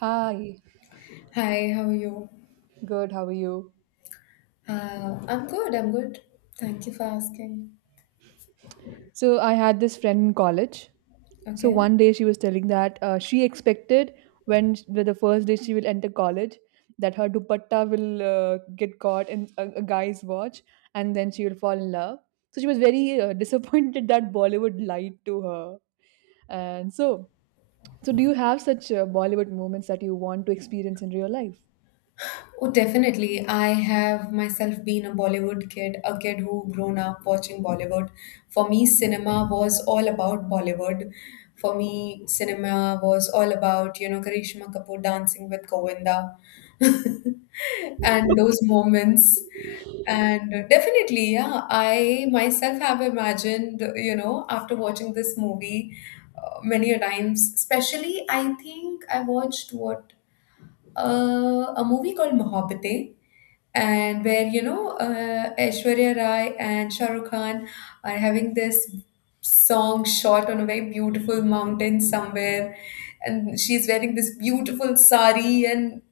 Hi, Hi, how are you? good, how are you? I'm good, I'm good. Thank you for asking. So, I had this friend in college. So, Okay. one day she was telling that she expected when the first day she will enter college that her dupatta will get caught in a guy's watch and then she will fall in love. So, she was very disappointed that Bollywood lied to her. And so, so do you have such Bollywood moments that you want to experience in real life? Oh, definitely. I have myself been a Bollywood kid, a kid who grown up watching Bollywood. For me, cinema was all about Bollywood. For me, cinema was all about, you know, Karishma Kapoor dancing with Govinda and those moments. And definitely, yeah, I myself have imagined, you know, after watching this movie many a times, especially I think I watched what a movie called Mohabbatein, and where you know Aishwarya Rai and Shah Rukh Khan are having this song shot on a very beautiful mountain somewhere, and she's wearing this beautiful sari and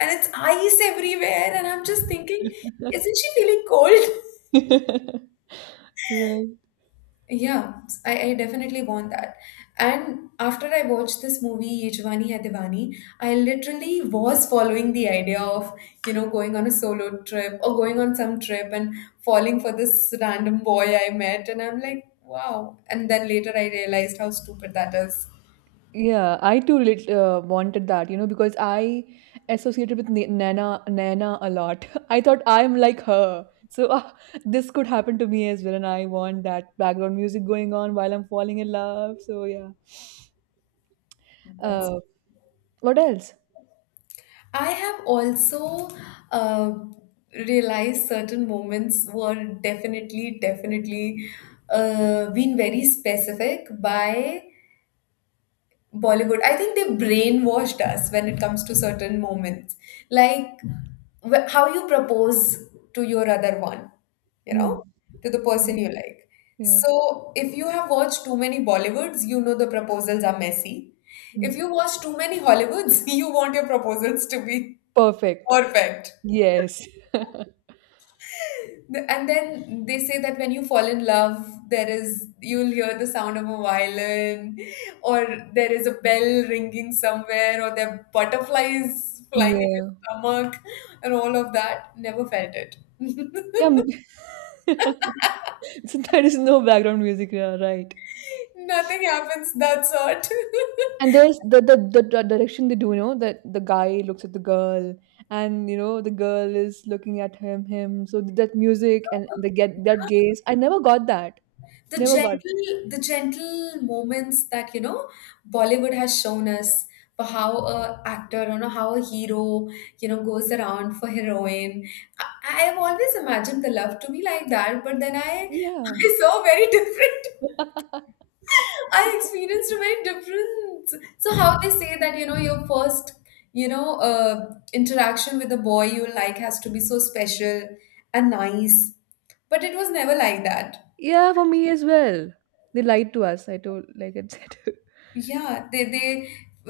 and it's ice everywhere, and I'm just thinking, isn't she feeling cold? Right. Yeah, I definitely want that. And after I watched this movie, Ye Jawani Hai Diwani, I literally was following the idea of, you know, going on a solo trip or going on some trip and falling for this random boy I met. And I'm like, wow. And then later I realized how stupid that is. Yeah, I too wanted that, you know, because I associated with Nana Nana a lot. I thought I'm like her, so ah, this could happen to me as well, and I want that background music going on while I'm falling in love. So yeah. That's Uh, what else? I have also uh, realized certain moments were definitely been very specific by Bollywood. I think they brainwashed us when it comes to certain moments. Like how you propose to your other one, you Hmm. know, to the Yeah. person you like. Yeah. So if you have watched too many Bollywoods, you know the proposals are messy. Hmm. If you watch too many Hollywoods, you want your proposals to be Perfect. perfect. Yes. And then they say that when you fall in love, there is you'll hear the sound of a violin, or there is a bell ringing somewhere, or there are butterflies flying in your Yeah. stomach, and all of that. Never felt it. Yeah. So there is no background music, yeah, right? Nothing happens. That's it. And there's the d direction they do, you know, that the guy looks at the girl, and you know the girl is looking at him. So that music and the get that gaze. I never got that. the Never got that. gentle the gentle moments that you know Bollywood has shown us for how a actor you know how a hero you know goes around for heroine. I've always imagined the love to be like that, but then I Yeah. I saw very different. I experienced a very different. So how they say that you know your first, you know, interaction with a boy you like has to be so special and nice, but it was never like that. Yeah, for me as well. They lied to us. I told, like I said. Yeah, they they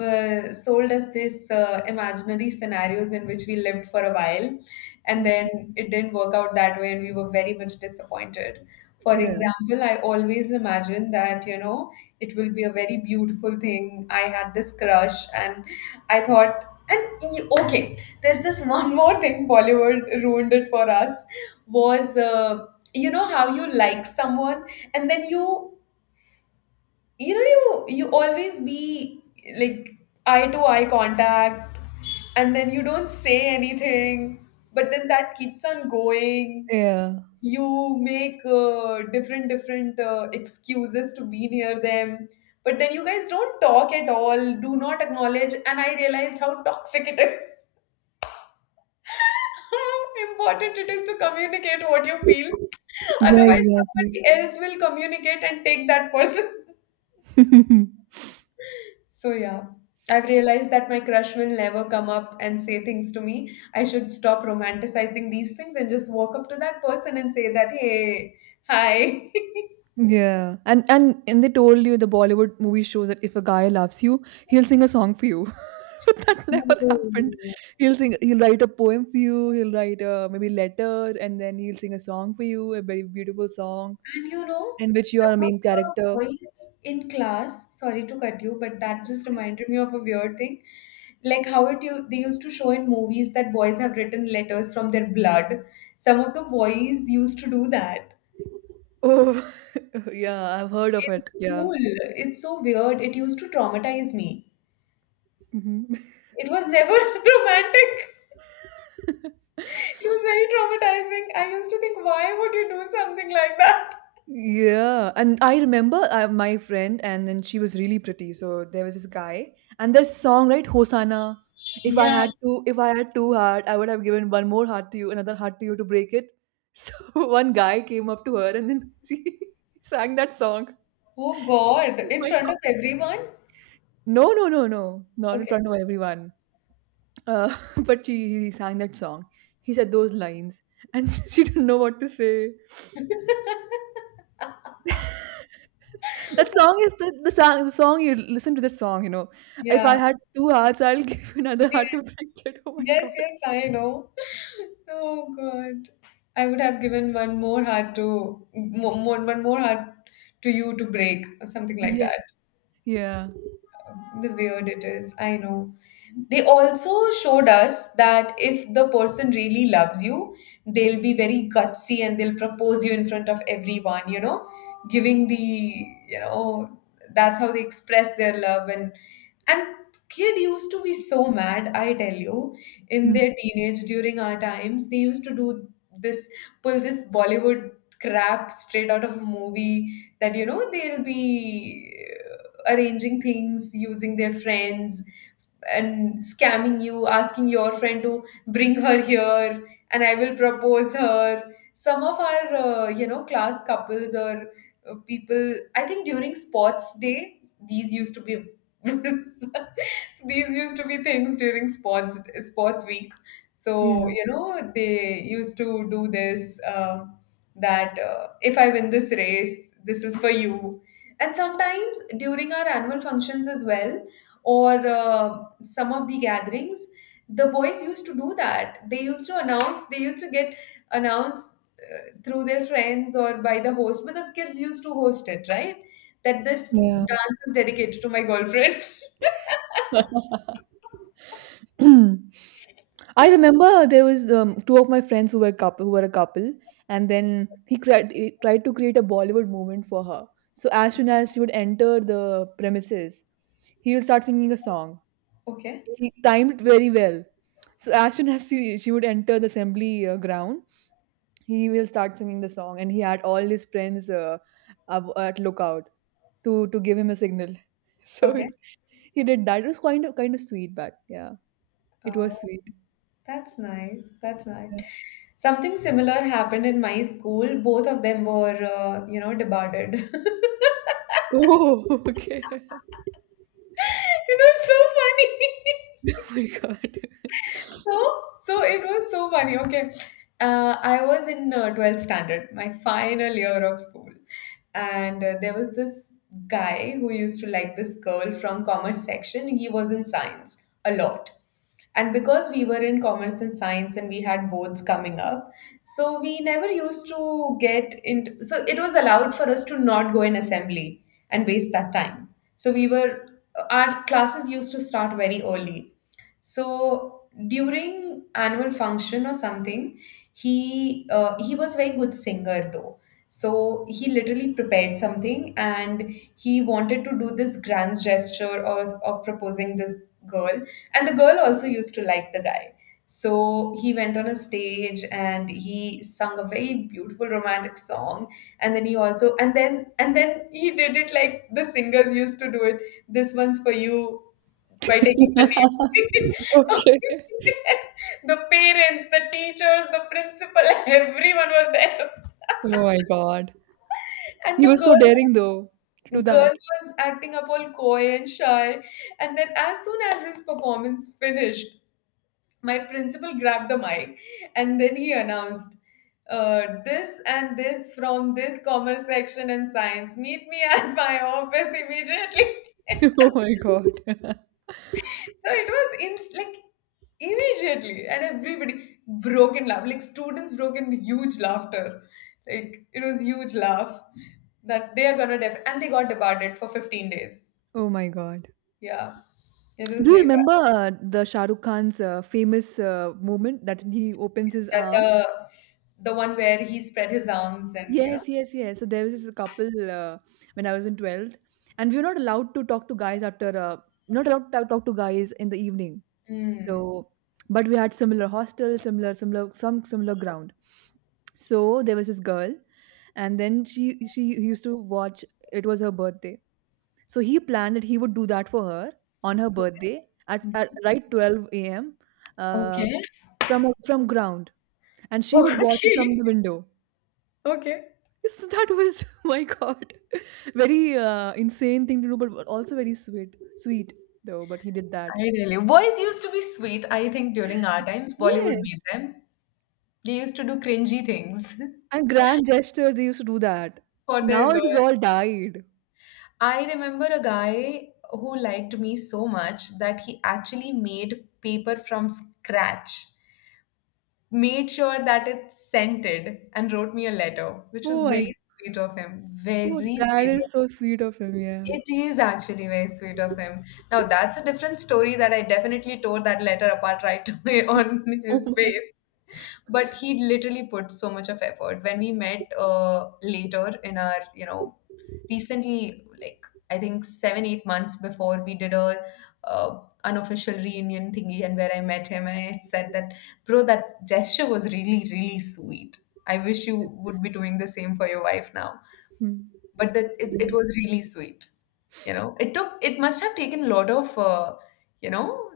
uh, sold us this imaginary scenarios in which we lived for a while, and then it didn't work out that way, and we were very much disappointed. For Yeah. example, I always imagine that, you know, it will be a very beautiful thing. I had this crush, and I thought, and okay, there's this one more thing Bollywood ruined it for us was, you know, how you like someone and then you always be like eye to eye contact, and then you don't say anything, but then that keeps on going. Yeah. You make different excuses to be near them, but then you guys don't talk at all, do not acknowledge, and I realized how toxic it is. How important it is to communicate what you feel, Yeah. otherwise Exactly. somebody else will communicate and take that person. So yeah, I've realized that my crush will never come up and say things to me. I should stop romanticizing these things and just walk up to that person and say that, hey, hi. Yeah. And they told you the Bollywood movie shows that if a guy loves you, he'll sing a song for you. But that never happened. Oh. He'll write a poem for you, he'll write a maybe letter and then he'll sing a song for you, a very beautiful song And you know, in which you are a some of main the character. boys in class, sorry to cut you, but that just Yeah. reminded me of a weird thing. Like how it you they used to show in movies that boys have written letters from their blood. Some of the boys used to do that Oh, yeah, I've heard of in it. Yeah. school. It's so weird. It used to traumatize me. Hmm. It was never romantic. It was very traumatizing. I used to think, why would you do something like that? Yeah, and I remember my friend, and then she was really pretty. So there was this guy, and their song, right, Hosanna. Yeah. If I had two heart, I would have given one more heart to you, another heart to you to break it. So one guy came up to her, and then she sang that song. Oh God, Oh in my front of God. everyone? No, no, no, no, not in Okay. front of everyone. Uh, but she he sang that song. He said those lines, and she didn't know what to say. That song is the song you listen to that song, you know. If I Yeah. had two hearts, I'll give you another heart to break it. Oh my Yes, god. yes, I know. Oh God. I would have given one more heart to one more heart to you to break, or something like Yeah. that. Yeah. The weird it is. I know. They also showed us that if the person really loves you, they'll be very gutsy and they'll propose you in front of everyone, you know, giving the, you know, that's how they express their love, and kid used to be so mad, I tell you, in Mm. their teenage during our times. They used to do this, pull this Bollywood crap straight out of a movie that you know they'll be arranging things using their friends and scamming you, asking your friend to bring her here and I will propose her. Some of our, you know, class couples or people, I think during sports day, these used to be. These used to be things during sports week, so Yeah. you know they used to do this that if I win this race, this is for you. And sometimes during our annual functions as well, or some of the gatherings, the boys used to do that. They used to announce, they used to get announced through their friends or by the host, because kids used to host it, right? That this Yeah. dance is dedicated to my girlfriend. I remember there was two of my friends who were couple who were a couple, and then he tried to create a Bollywood moment for her. So as soon as she would enter the premises, he would start singing a song. Okay, He timed it very well. So as soon as she would enter the assembly ground, he will start singing the song, and he had all his friends at lookout to give him a signal. So it, okay. he did that. It was kind of sweet, but yeah, it Oh, was sweet. that's nice. That's nice. Yeah. Something similar happened in my school. Both of them were, you know, debarred. It Oh, okay. was so funny. Oh my god. So, so it was so funny. Okay, I was in 12th standard, my final year of school, and there was this guy who used to like this girl from commerce section. He was in science a lot, and because we were in commerce and science, and we had boards coming up, so we never used to get into. So it was allowed for us to not go in assembly and waste that time. So we were our classes used to start very early, so during annual function or something, he was very good singer though. So he literally prepared something and he wanted to do this grand gesture of proposing this girl. And the girl also used to like the guy. So he went on a stage and he sung a very beautiful romantic song. And then he did it like the singers used to do it. This one's for you, by taking the name. Okay. The parents, the teachers, the principal, everyone was there. Oh my god. And He the was so girl daring though to do that. girl was acting up all coy and shy. And then as soon as his performance finished, my principal grabbed the mic and then he announced this and this from this commerce section and science. Meet me at my office immediately. Oh my god. So it was in like immediately, and everybody broke in laugh. Like students broke in huge laughter. Like it was huge laugh that they are gonna def and they got debarred for 15 days. Oh my god. Yeah, it was Do you very bad. remember the Shah Rukh Khan's famous moment that he opens his That arms? The one where he spread his arms and you know. Yes, yes, yes. So there was this couple when I was in 12th, and we were not allowed to talk to guys we're not allowed to talk to guys in the evening. Mm. So, but we had similar hostel, similar ground. So there was this girl, and then she used to watch. It was her birthday. So he planned that he would do that for her on her birthday at right 12 a.m. Uh, Okay. from from ground, and she would watch it from Okay. the window. Okay. So that was my God, very insane thing to do, but also very sweet though. But he did that. I really. Boys used to be sweet. I think during our times, Bollywood made Yes, them. They used to do cringy things and grand gestures they used to do that. for their Now it is girls. all died. I remember a guy who liked me so much that he actually made paper from scratch, made sure that it scented, and wrote me a letter, which was Oh very my, sweet of him. God, Very that sweet is of. so sweet of him. Yeah. It is actually very sweet of him. Now, that's a different story that I definitely tore that letter apart right away on Oh his my. face, but he literally put so much of effort. When we met later in our you know recently, like I think 7 8 months before, we did a uh, unofficial reunion thingy, and where I met him and I said that, bro, that gesture was really really sweet. I wish you would be doing the same for your wife now, Hmm. but that it was really sweet. You know it took it must have taken a lot of you know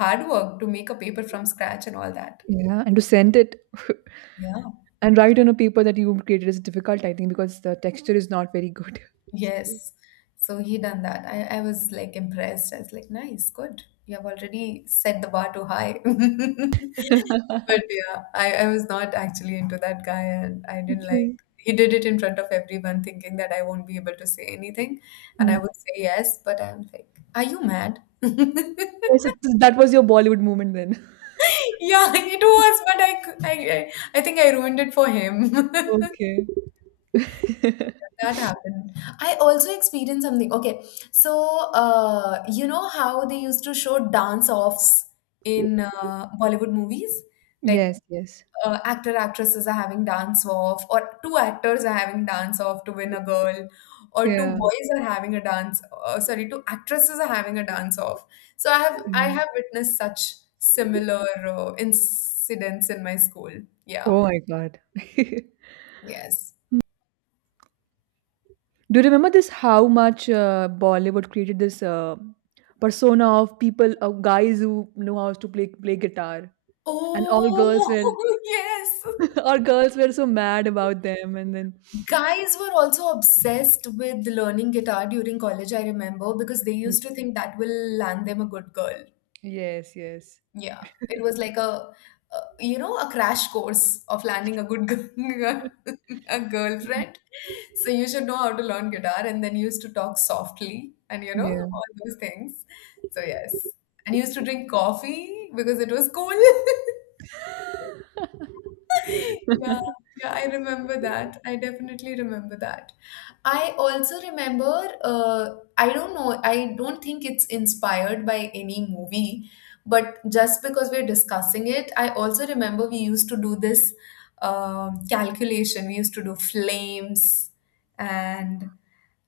hard work to make a paper from scratch and all that. Yeah, and to send it. Yeah. And write on a paper that you've created is difficult, I think, because the texture is not very good. So Yes. So he done that. I was like impressed. I was like, nice, good. You have already set the bar too high. But yeah, I was not actually into that guy and I didn't okay. like he did it in front of everyone thinking that I won't be able to say anything and Hmm. I would say yes, but I'm like, are you mad? Oh, so that was your Bollywood moment then. Yeah, it was, but I think I ruined it for him. Okay. That happened. I also experienced something. Okay, so you know how they used to show dance offs in Bollywood movies? Like Yes, yes. Actor actresses are having dance off, or two actors are having dance off to win a girl, or two Yeah. boys are having a dance. Two actresses are having a dance off. So I have I Yeah. have witnessed such similar incidents in my school. Yeah. Oh my God. Yes. Do you remember this? How much Bollywood created this persona of people, of guys who know how to play guitar, and all girls were Oh, yes. all girls were so mad about them, and then Guys were also obsessed with learning guitar during college, I remember, because they hmm, used to think that will land them a good girl. yes, yes, Yeah, it was like a crash course of landing a good girl, a girlfriend. So you should know how to learn guitar and then used to talk softly and yeah. all those things. So yes. And used to drink coffee because it was cool. Yeah, yeah, I remember that. I definitely remember that. I also remember, I don't know, I don't think it's inspired by any movie, but just because we're discussing it, I also remember we used to do this calculation. We used to do flames and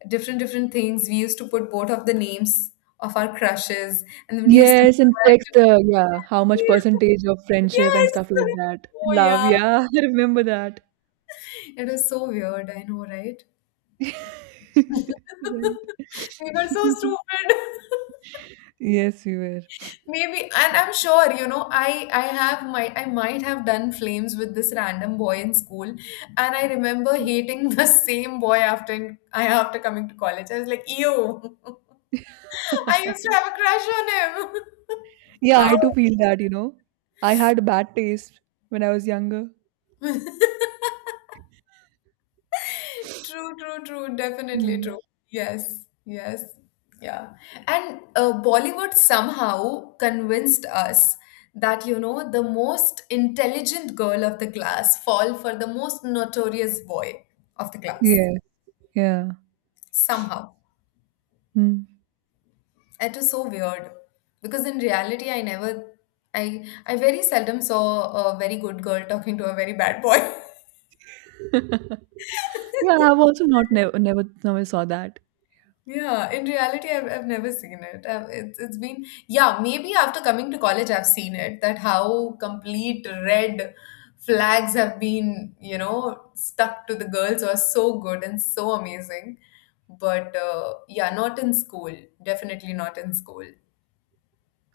different different things. We used to put both of the names of our crushes, and then we used to. Yes, and text, yeah, how much percentage of friendship and Yes. stuff like that. Oh Love, yeah, yeah, I remember that. it is so weird, I know, right? Right. We were so stupid. Yes, we were. Maybe, and I'm sure, you know, I might have done flames with this random boy in school, and I remember hating the same boy after coming to college. I was like, ew. I used to have a crush on him. Yeah, I do Ow. feel that, you know. I had bad taste when I was younger. True, true, true. Definitely Mm. true. Yes, yes, yeah. And Bollywood somehow convinced us that, you know, the most intelligent girl of the class fall for the most notorious boy of the class. Yes, yeah. Somehow. Mm. It was so weird because in reality, I never, I very seldom saw a very good girl talking to a very bad boy. Yeah, I've also not never never never saw that. Yeah, in reality, I've never seen it. It's been, yeah, maybe after coming to college, I've seen it that how complete red flags have been, you know, stuck to the girls who are so good and so amazing. But yeah, not in school. Definitely not in school.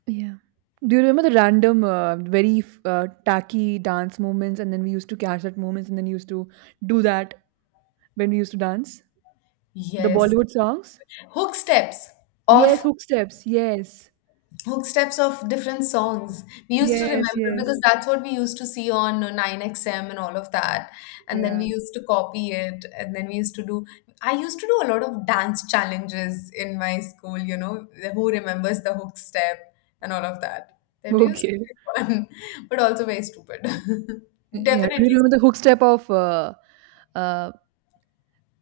Yeah. Do you remember the random, very tacky dance movements, and then we used to catch that moments, and then used to do that when we used to dance the Yes. Bollywood songs? Hook steps. Yes, Off hook steps. Yes, hook steps of different songs. We used to yes, remember yes. because that's what we used to see on 9XM and all of that. And then Yeah. we used to copy it. And then we used to do, I used to do a lot of dance challenges in my school, you know, who remembers the hook step and all of that. That used to Okay. be fun, but also very stupid. Yeah. Do you Definitely. remember the hook step of uh,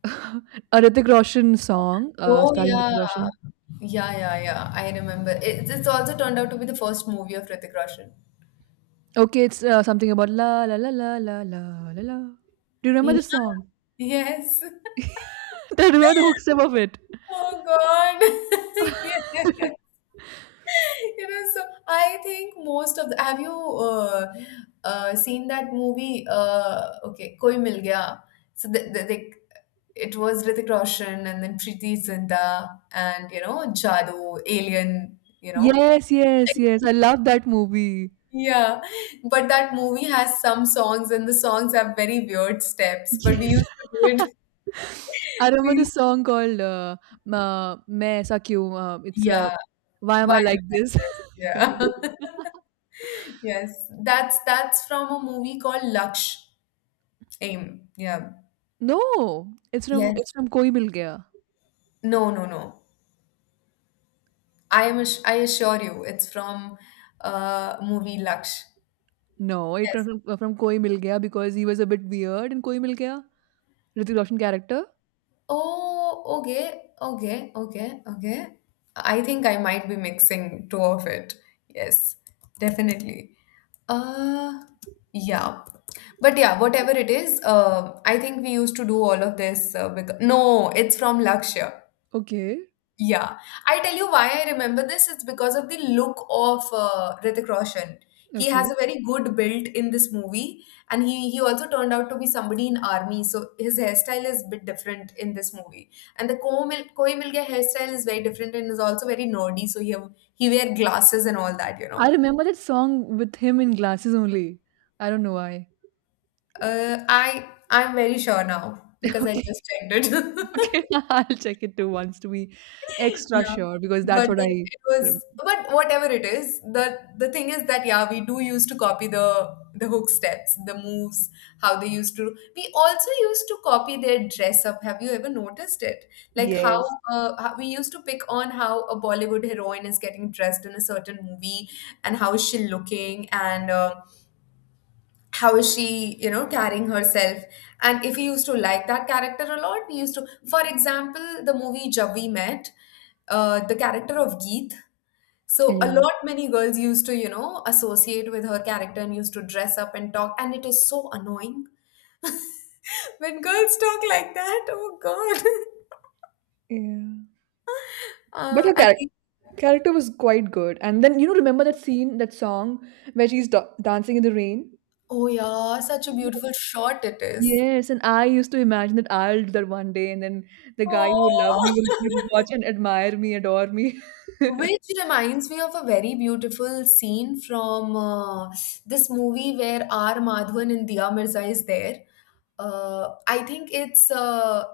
a Hrithik Roshan song Oh, starring yeah. Hrithik Roshan? Yeah. I remember. It's also turned out to be the first movie of Hrithik Roshan. Okay, it's something about la la la la la la la la. Do you remember the song? Yes. Do you remember the hook step of it? Oh God. Yeah. You know, so I think most of the, have you seen that movie? Okay, Koi Mil Gaya. So it was Hrithik Roshan and then Preeti Zinta and you know Jadoo, Alien, you know. Yes, yes, yes. I love that movie. Yeah, but that movie has some songs and the songs have very weird steps, but we Yes. used to do it. I remember the We, song called "Main Aisa Kyun." It's yeah, "Why Am why I Like This." this? Yeah. Yes, that's from a movie called Laksh. Aim. Yeah. No, it's Yes. from Koi Mil Gaya. No, no, no. I assure you, it's from movie Laksh. No, it's Yes. From Koi Mil Gaya because he was a bit weird in Koi Mil Gaya. Hrithik Roshan character. Oh, okay, okay, okay, okay. I think I might be mixing two of it. Yes, definitely. Uh, yeah. But yeah, whatever it is, I think we used to do all of this because no, it's from Lakshya. Okay, Yeah, I tell you why I remember this. It's because of the look of Hrithik Roshan. He has okay. a very good build in this movie, and he also turned out to be somebody in army. So his hairstyle is a bit different in this movie, and the Koi Mil Koi Mil Gaya hairstyle is very different and is also very nerdy. So he have, he wear glasses and all that, you I know. remember that song with him in glasses only. I don't know why. I'm very sure now because I just checked it. Okay, I'll check it too once to be extra Yeah. sure because that's But what then I. it was, but whatever it is, the thing is that yeah, we do used to copy the hook steps, the moves, how they used to. We also used to copy their dress up. Have you ever noticed it? Like Yes. How we used to pick on how a Bollywood heroine is getting dressed in a certain movie and how is she looking and how is she you know carrying herself and if we used to like that character a lot we used to for example the movie Jab We Met the character of Geet so a Yeah. lot many girls used to you know associate with her character and used to dress up and talk and it is so annoying when girls talk like that oh god Yeah. But her uh, and they- character was quite good. And then, you know, remember that scene, that song where she's dancing in the rain? oh yeah such a beautiful shot it is Yes, and I used to imagine that I'll do that one day, and then the guy who loved me oh will watch and admire me, adore me. Which reminds me of a very beautiful scene from this movie where R. Madhavan and Diya Mirza is there. I think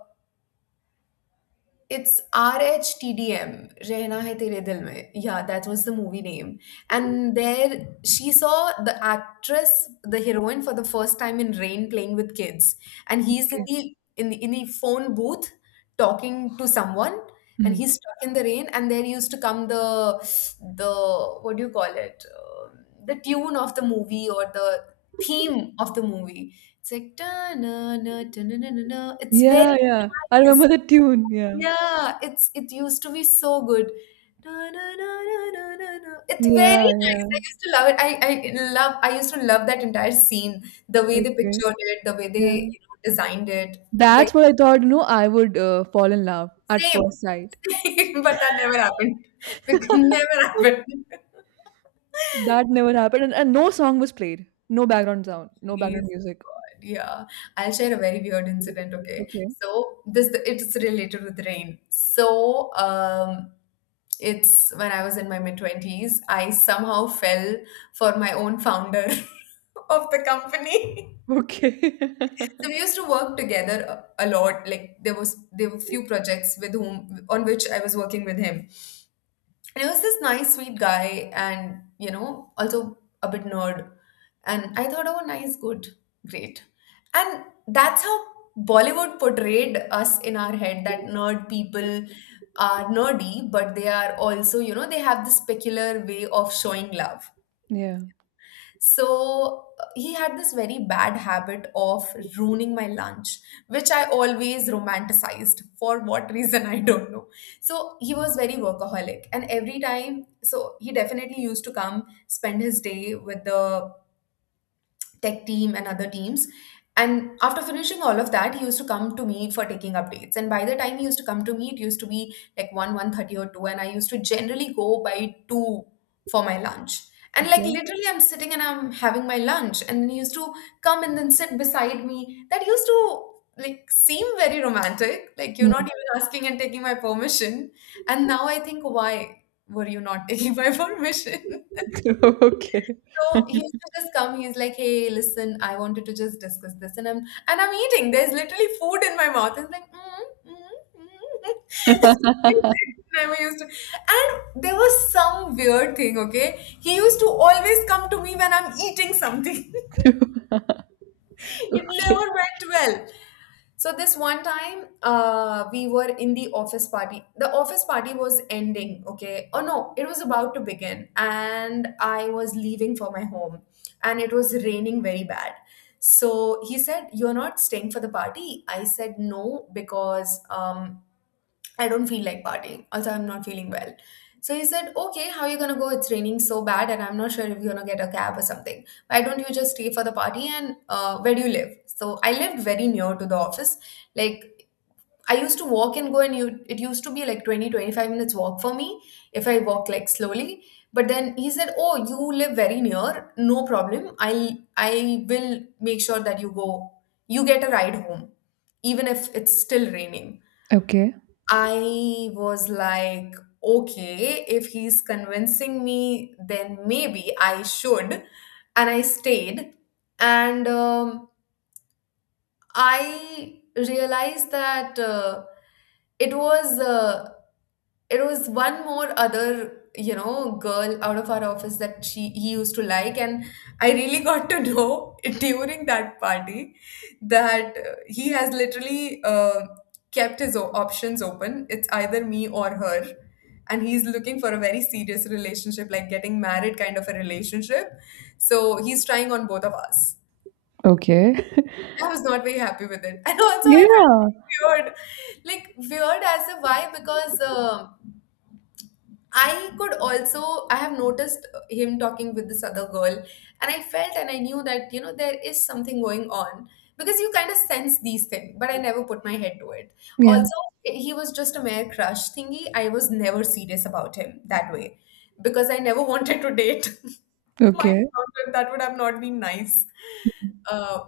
it's RHTDM, Rehna Hai Tere Dil Mein. Yeah, that was the movie name. And there she saw the actress, the heroine, for the first time in rain playing with kids. And he's Okay. In the phone booth talking to someone and Hmm. he's stuck in the rain and there used to come the what do you call it. The tune of the movie or the theme of the movie, it's like "Ta-na-na, ta-na-na-na-na." It's very Yeah, yeah. I remember nice. the tune. Yeah. Yeah, it used to be so good. Na, na, na, na, na, na, na. It's Yeah, very nice. yeah. I used to love it. I used to love that entire scene, the way they Okay. pictured it, the way Yeah. they you know, designed it. Very That's what I thought, you know, I would fall in love at same, first sight. same, but that never happened. Because never happened. That never happened. And no song was played. No background sound. No background Please, music. God, yeah. I'll share a very weird incident, okay? Okay. So this it's related with rain. So it's when I was in my mid-20s, I somehow fell for my own founder of the company. Okay. So we used to work together a lot. Like there were few projects with whom on which I was working with him. And he was this nice, sweet guy, and you know, also a bit nerd. And I thought, oh, nice, good, great. And that's how Bollywood portrayed us in our head that nerd people are nerdy, but they are also, you know, they have this peculiar way of showing love. Yeah. So he had this very bad habit of ruining my lunch, which I always romanticized. For what reason, I don't know. So he was very workaholic. And every time, so he definitely used to come spend his day with the tech team and other teams. And after finishing all of that, he used to come to me for taking updates. And by the time he used to come to me, it used to be like 1, 1:30 or 2. And I used to generally go by 2 for my lunch. And like Okay. literally I'm sitting and I'm having my lunch. And he used to come and then sit beside me. That used to like seem very romantic. Like you're not Mm. even asking and taking my permission. And now I think, why were you not taking my permission? Okay. So he used to just come. He's like, "Hey, listen, I wanted to just discuss this," and I'm eating. There's literally food in my mouth. It's like, mm, mm, mm. Never used to. And there was some weird thing. Okay, he used to always come to me when I'm eating something. It Okay. never went well. So this one time, we were in the office party. The office party was ending, okay? Oh no, it was about to begin, and I was leaving for my home, and it was raining very bad. So he said, "You're not staying for the party." I said, "No, because I don't feel like partying. Also, I'm not feeling well. So he said, Okay, how are you gonna go? It's raining so bad, and I'm not sure if you're gonna get a cab or something. Why don't you just stay for the party? And where do you live? So I lived very near to the office. Like, I used to walk and go, and you, it used to be like 20, 25 minutes walk for me if I walk like slowly. But then he said, Oh, you live very near, no problem. I will make sure that you go, you get a ride home, even if it's still raining. Okay. I was like, okay, if he's convincing me, then maybe I should. And I stayed. And I realized that it was. It was one more other girl out of our office that she he used to like and I really got to know during that party that he has literally kept his options open. It's either me or her, and he's looking for a very serious relationship, like getting married kind of a relationship. So he's trying on both of us. Okay. I was not very happy with it and also I felt Yeah. very weird, like weird as a why because I could also, I have noticed him talking with this other girl, and I felt and I knew that, there is something going on because you kind of sense these things, but I never put my head to it. Yeah. Also, he was just a mere crush thingy. I was never serious about him that way because I never wanted to date. My Okay. God, that would have not been nice. Uh,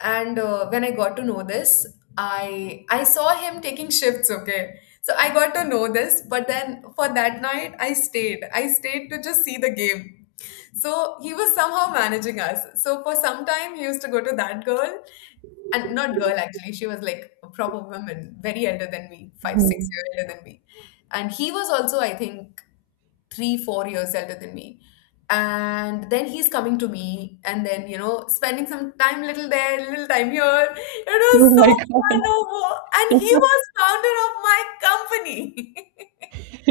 and when I got to know this, I saw him taking shifts. Okay, so I got to know this, but then for that night, I stayed. I stayed to just see the game. So he was somehow managing us. So for some time, he used to go to that girl, and not girl actually. She was like a proper woman, very elder than me, 5 6 year Mm. older than me, and he was also I think 3, 4 years elder than me. And then he's coming to me, and then, spending some time little there, little time here. It Oh was my so god. fun over. And he was founder of my company.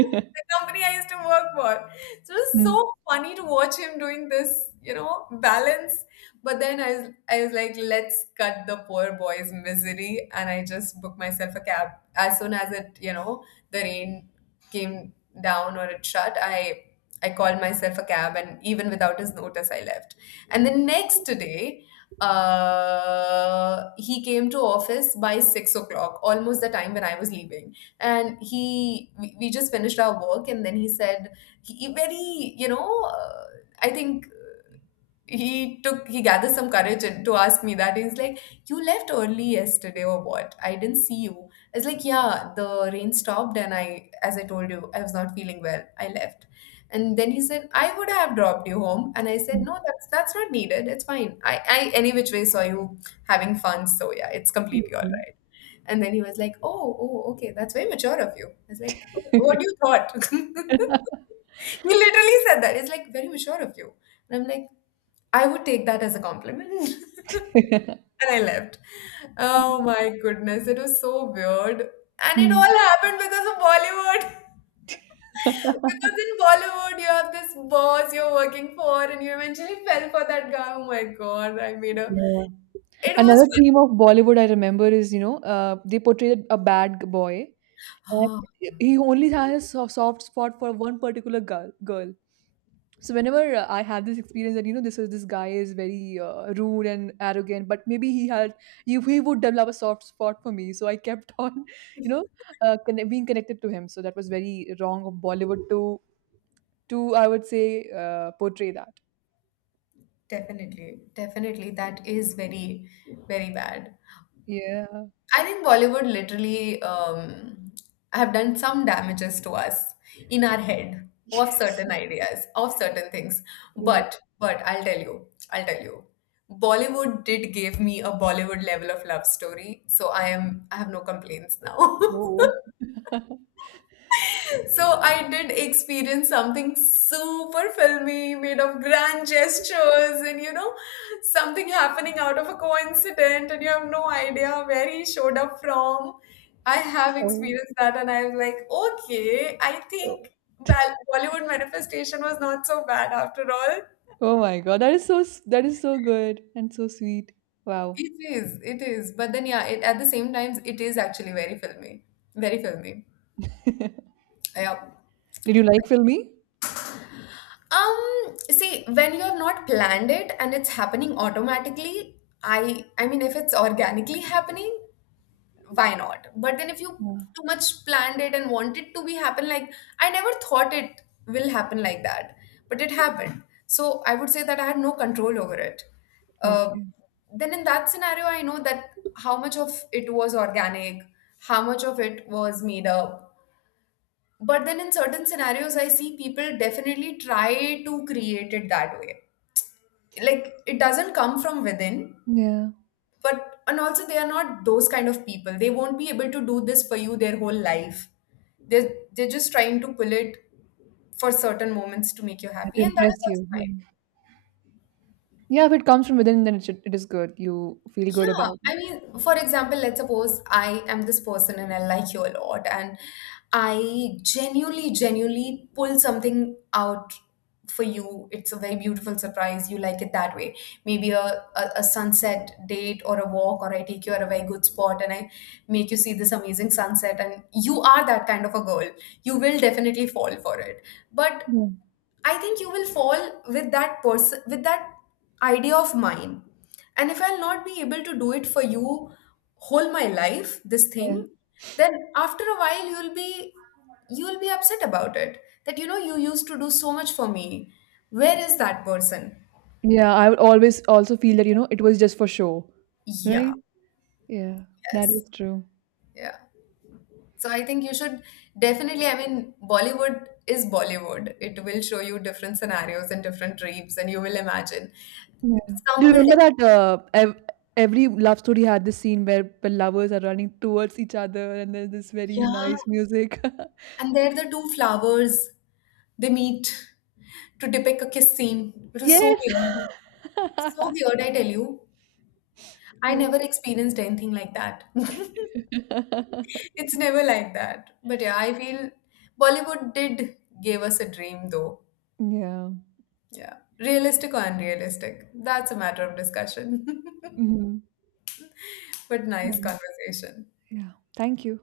The company I used to work for. So it was Mm. so funny to watch him doing this, balance. But then I was like, let's cut the poor boy's misery, and I just booked myself a cab as soon as it, the rain came down or it shut, I called myself a cab, and even without his notice, I left. And the next day, he came to office by 6 o'clock, almost the time when I was leaving. And we just finished our work, and then he said, he very, I think he gathered some courage and to ask me, that he's like, you left early yesterday or what? I didn't see you. I was like, yeah, the rain stopped, and I, as I told you, I was not feeling well. I left. And then he said, I would have dropped you home. And I said, Mm. no, that's not needed, it's fine, I any which way saw you having fun, so yeah, it's completely all Okay. right. And then he was like, oh oh okay, that's very mature of you. I was like, oh, what do you thought? He literally said that it's like very mature of you. And I'm like, I would take that as a compliment. And I left. Oh my goodness, it was so weird. And it Mm. all happened because of Bollywood. Because in Bollywood, you have this boss you're working for, and you eventually fell for that guy. Oh my God, I made a. Yeah. It was. Another theme of Bollywood I remember is, you know, they portrayed a bad boy, and Oh, he only has a soft spot for one particular girl. So whenever I had this experience that you know this guy is very rude and arrogant, but maybe he had he would develop a soft spot for me. So I kept on, you know, being connected to him. So that was very wrong of Bollywood to I would say portray that. definitely. Definitely. That is very, very bad. Yeah. I think Bollywood literally have done some damages to us in our head of Yes. certain ideas, of certain things. Yeah. But I'll tell you, I'll tell you. Bollywood did give me a Bollywood level of love story, so I have no complaints now. Whoa. So I did experience something super filmy, made of grand gestures, and something happening out of a coincidence, and you have no idea where he showed up from. I have experienced that, and I was like, okay, I Oh. think Bollywood manifestation was not so bad after all. Oh my god, that is that is so good and so sweet. Wow. It is, but then yeah, at the same times, it is actually very filmy, very filmy. Did Yeah. you like Filmy? See, when you have not planned it and it's happening automatically, I mean if it's organically happening, why not? But then if you Yeah. too much planned it and want it to be happen like I never thought it will happen like that, but it happened. So I would say that I had no control over it. Uh, Okay. then in that scenario, I know that how much of it was organic, how much of it was made up, but then in certain scenarios I see people definitely try to create it that way, like it doesn't come from within. Yeah. But and also they are not those kind of people, they won't be able to do this for you their whole life, they're just trying to pull it for certain moments to make you Yeah. To happy, and that impress is also you. Yeah. fine. Yeah, if it comes from within, then it should, it is good. You feel good Yeah, about it. I mean, for example, let's suppose I am this person and I like you a lot, and I genuinely, genuinely pull something out for you. It's a very beautiful surprise. You like it that way. Maybe a sunset date or a walk, or I take you at a very good spot and I make you see this amazing sunset. And you are that kind of a girl. You will definitely fall for it. But Yeah. I think you will fall with that person with that idea of mine. And if I'll not be able to do it for you whole my life, this Yeah. thing, then after a while you'll be upset about it. That you used to do so much for me. Where is that person? Yeah, I would always also feel that, you know, it was just for show. Yeah, Right? Yeah. That yes. is true. Yeah. So I think you should definitely, I mean, Bollywood is Bollywood. It will show you different scenarios and different dreams and you will imagine. Yeah. Some Do will you definitely, remember that every love story had this scene where the lovers are running towards each other and there's this very yeah. nice music? And there the two flowers, they meet to depict a kiss scene, which was so Yes. weird. So weird, I tell you. I Yeah. never experienced anything like that. It's never like that. But yeah, I feel Bollywood did give us a dream though. Yeah. Yeah. Realistic or unrealistic? That's a matter of discussion. Mhm. But nice Nice. conversation. Yeah. Thank you.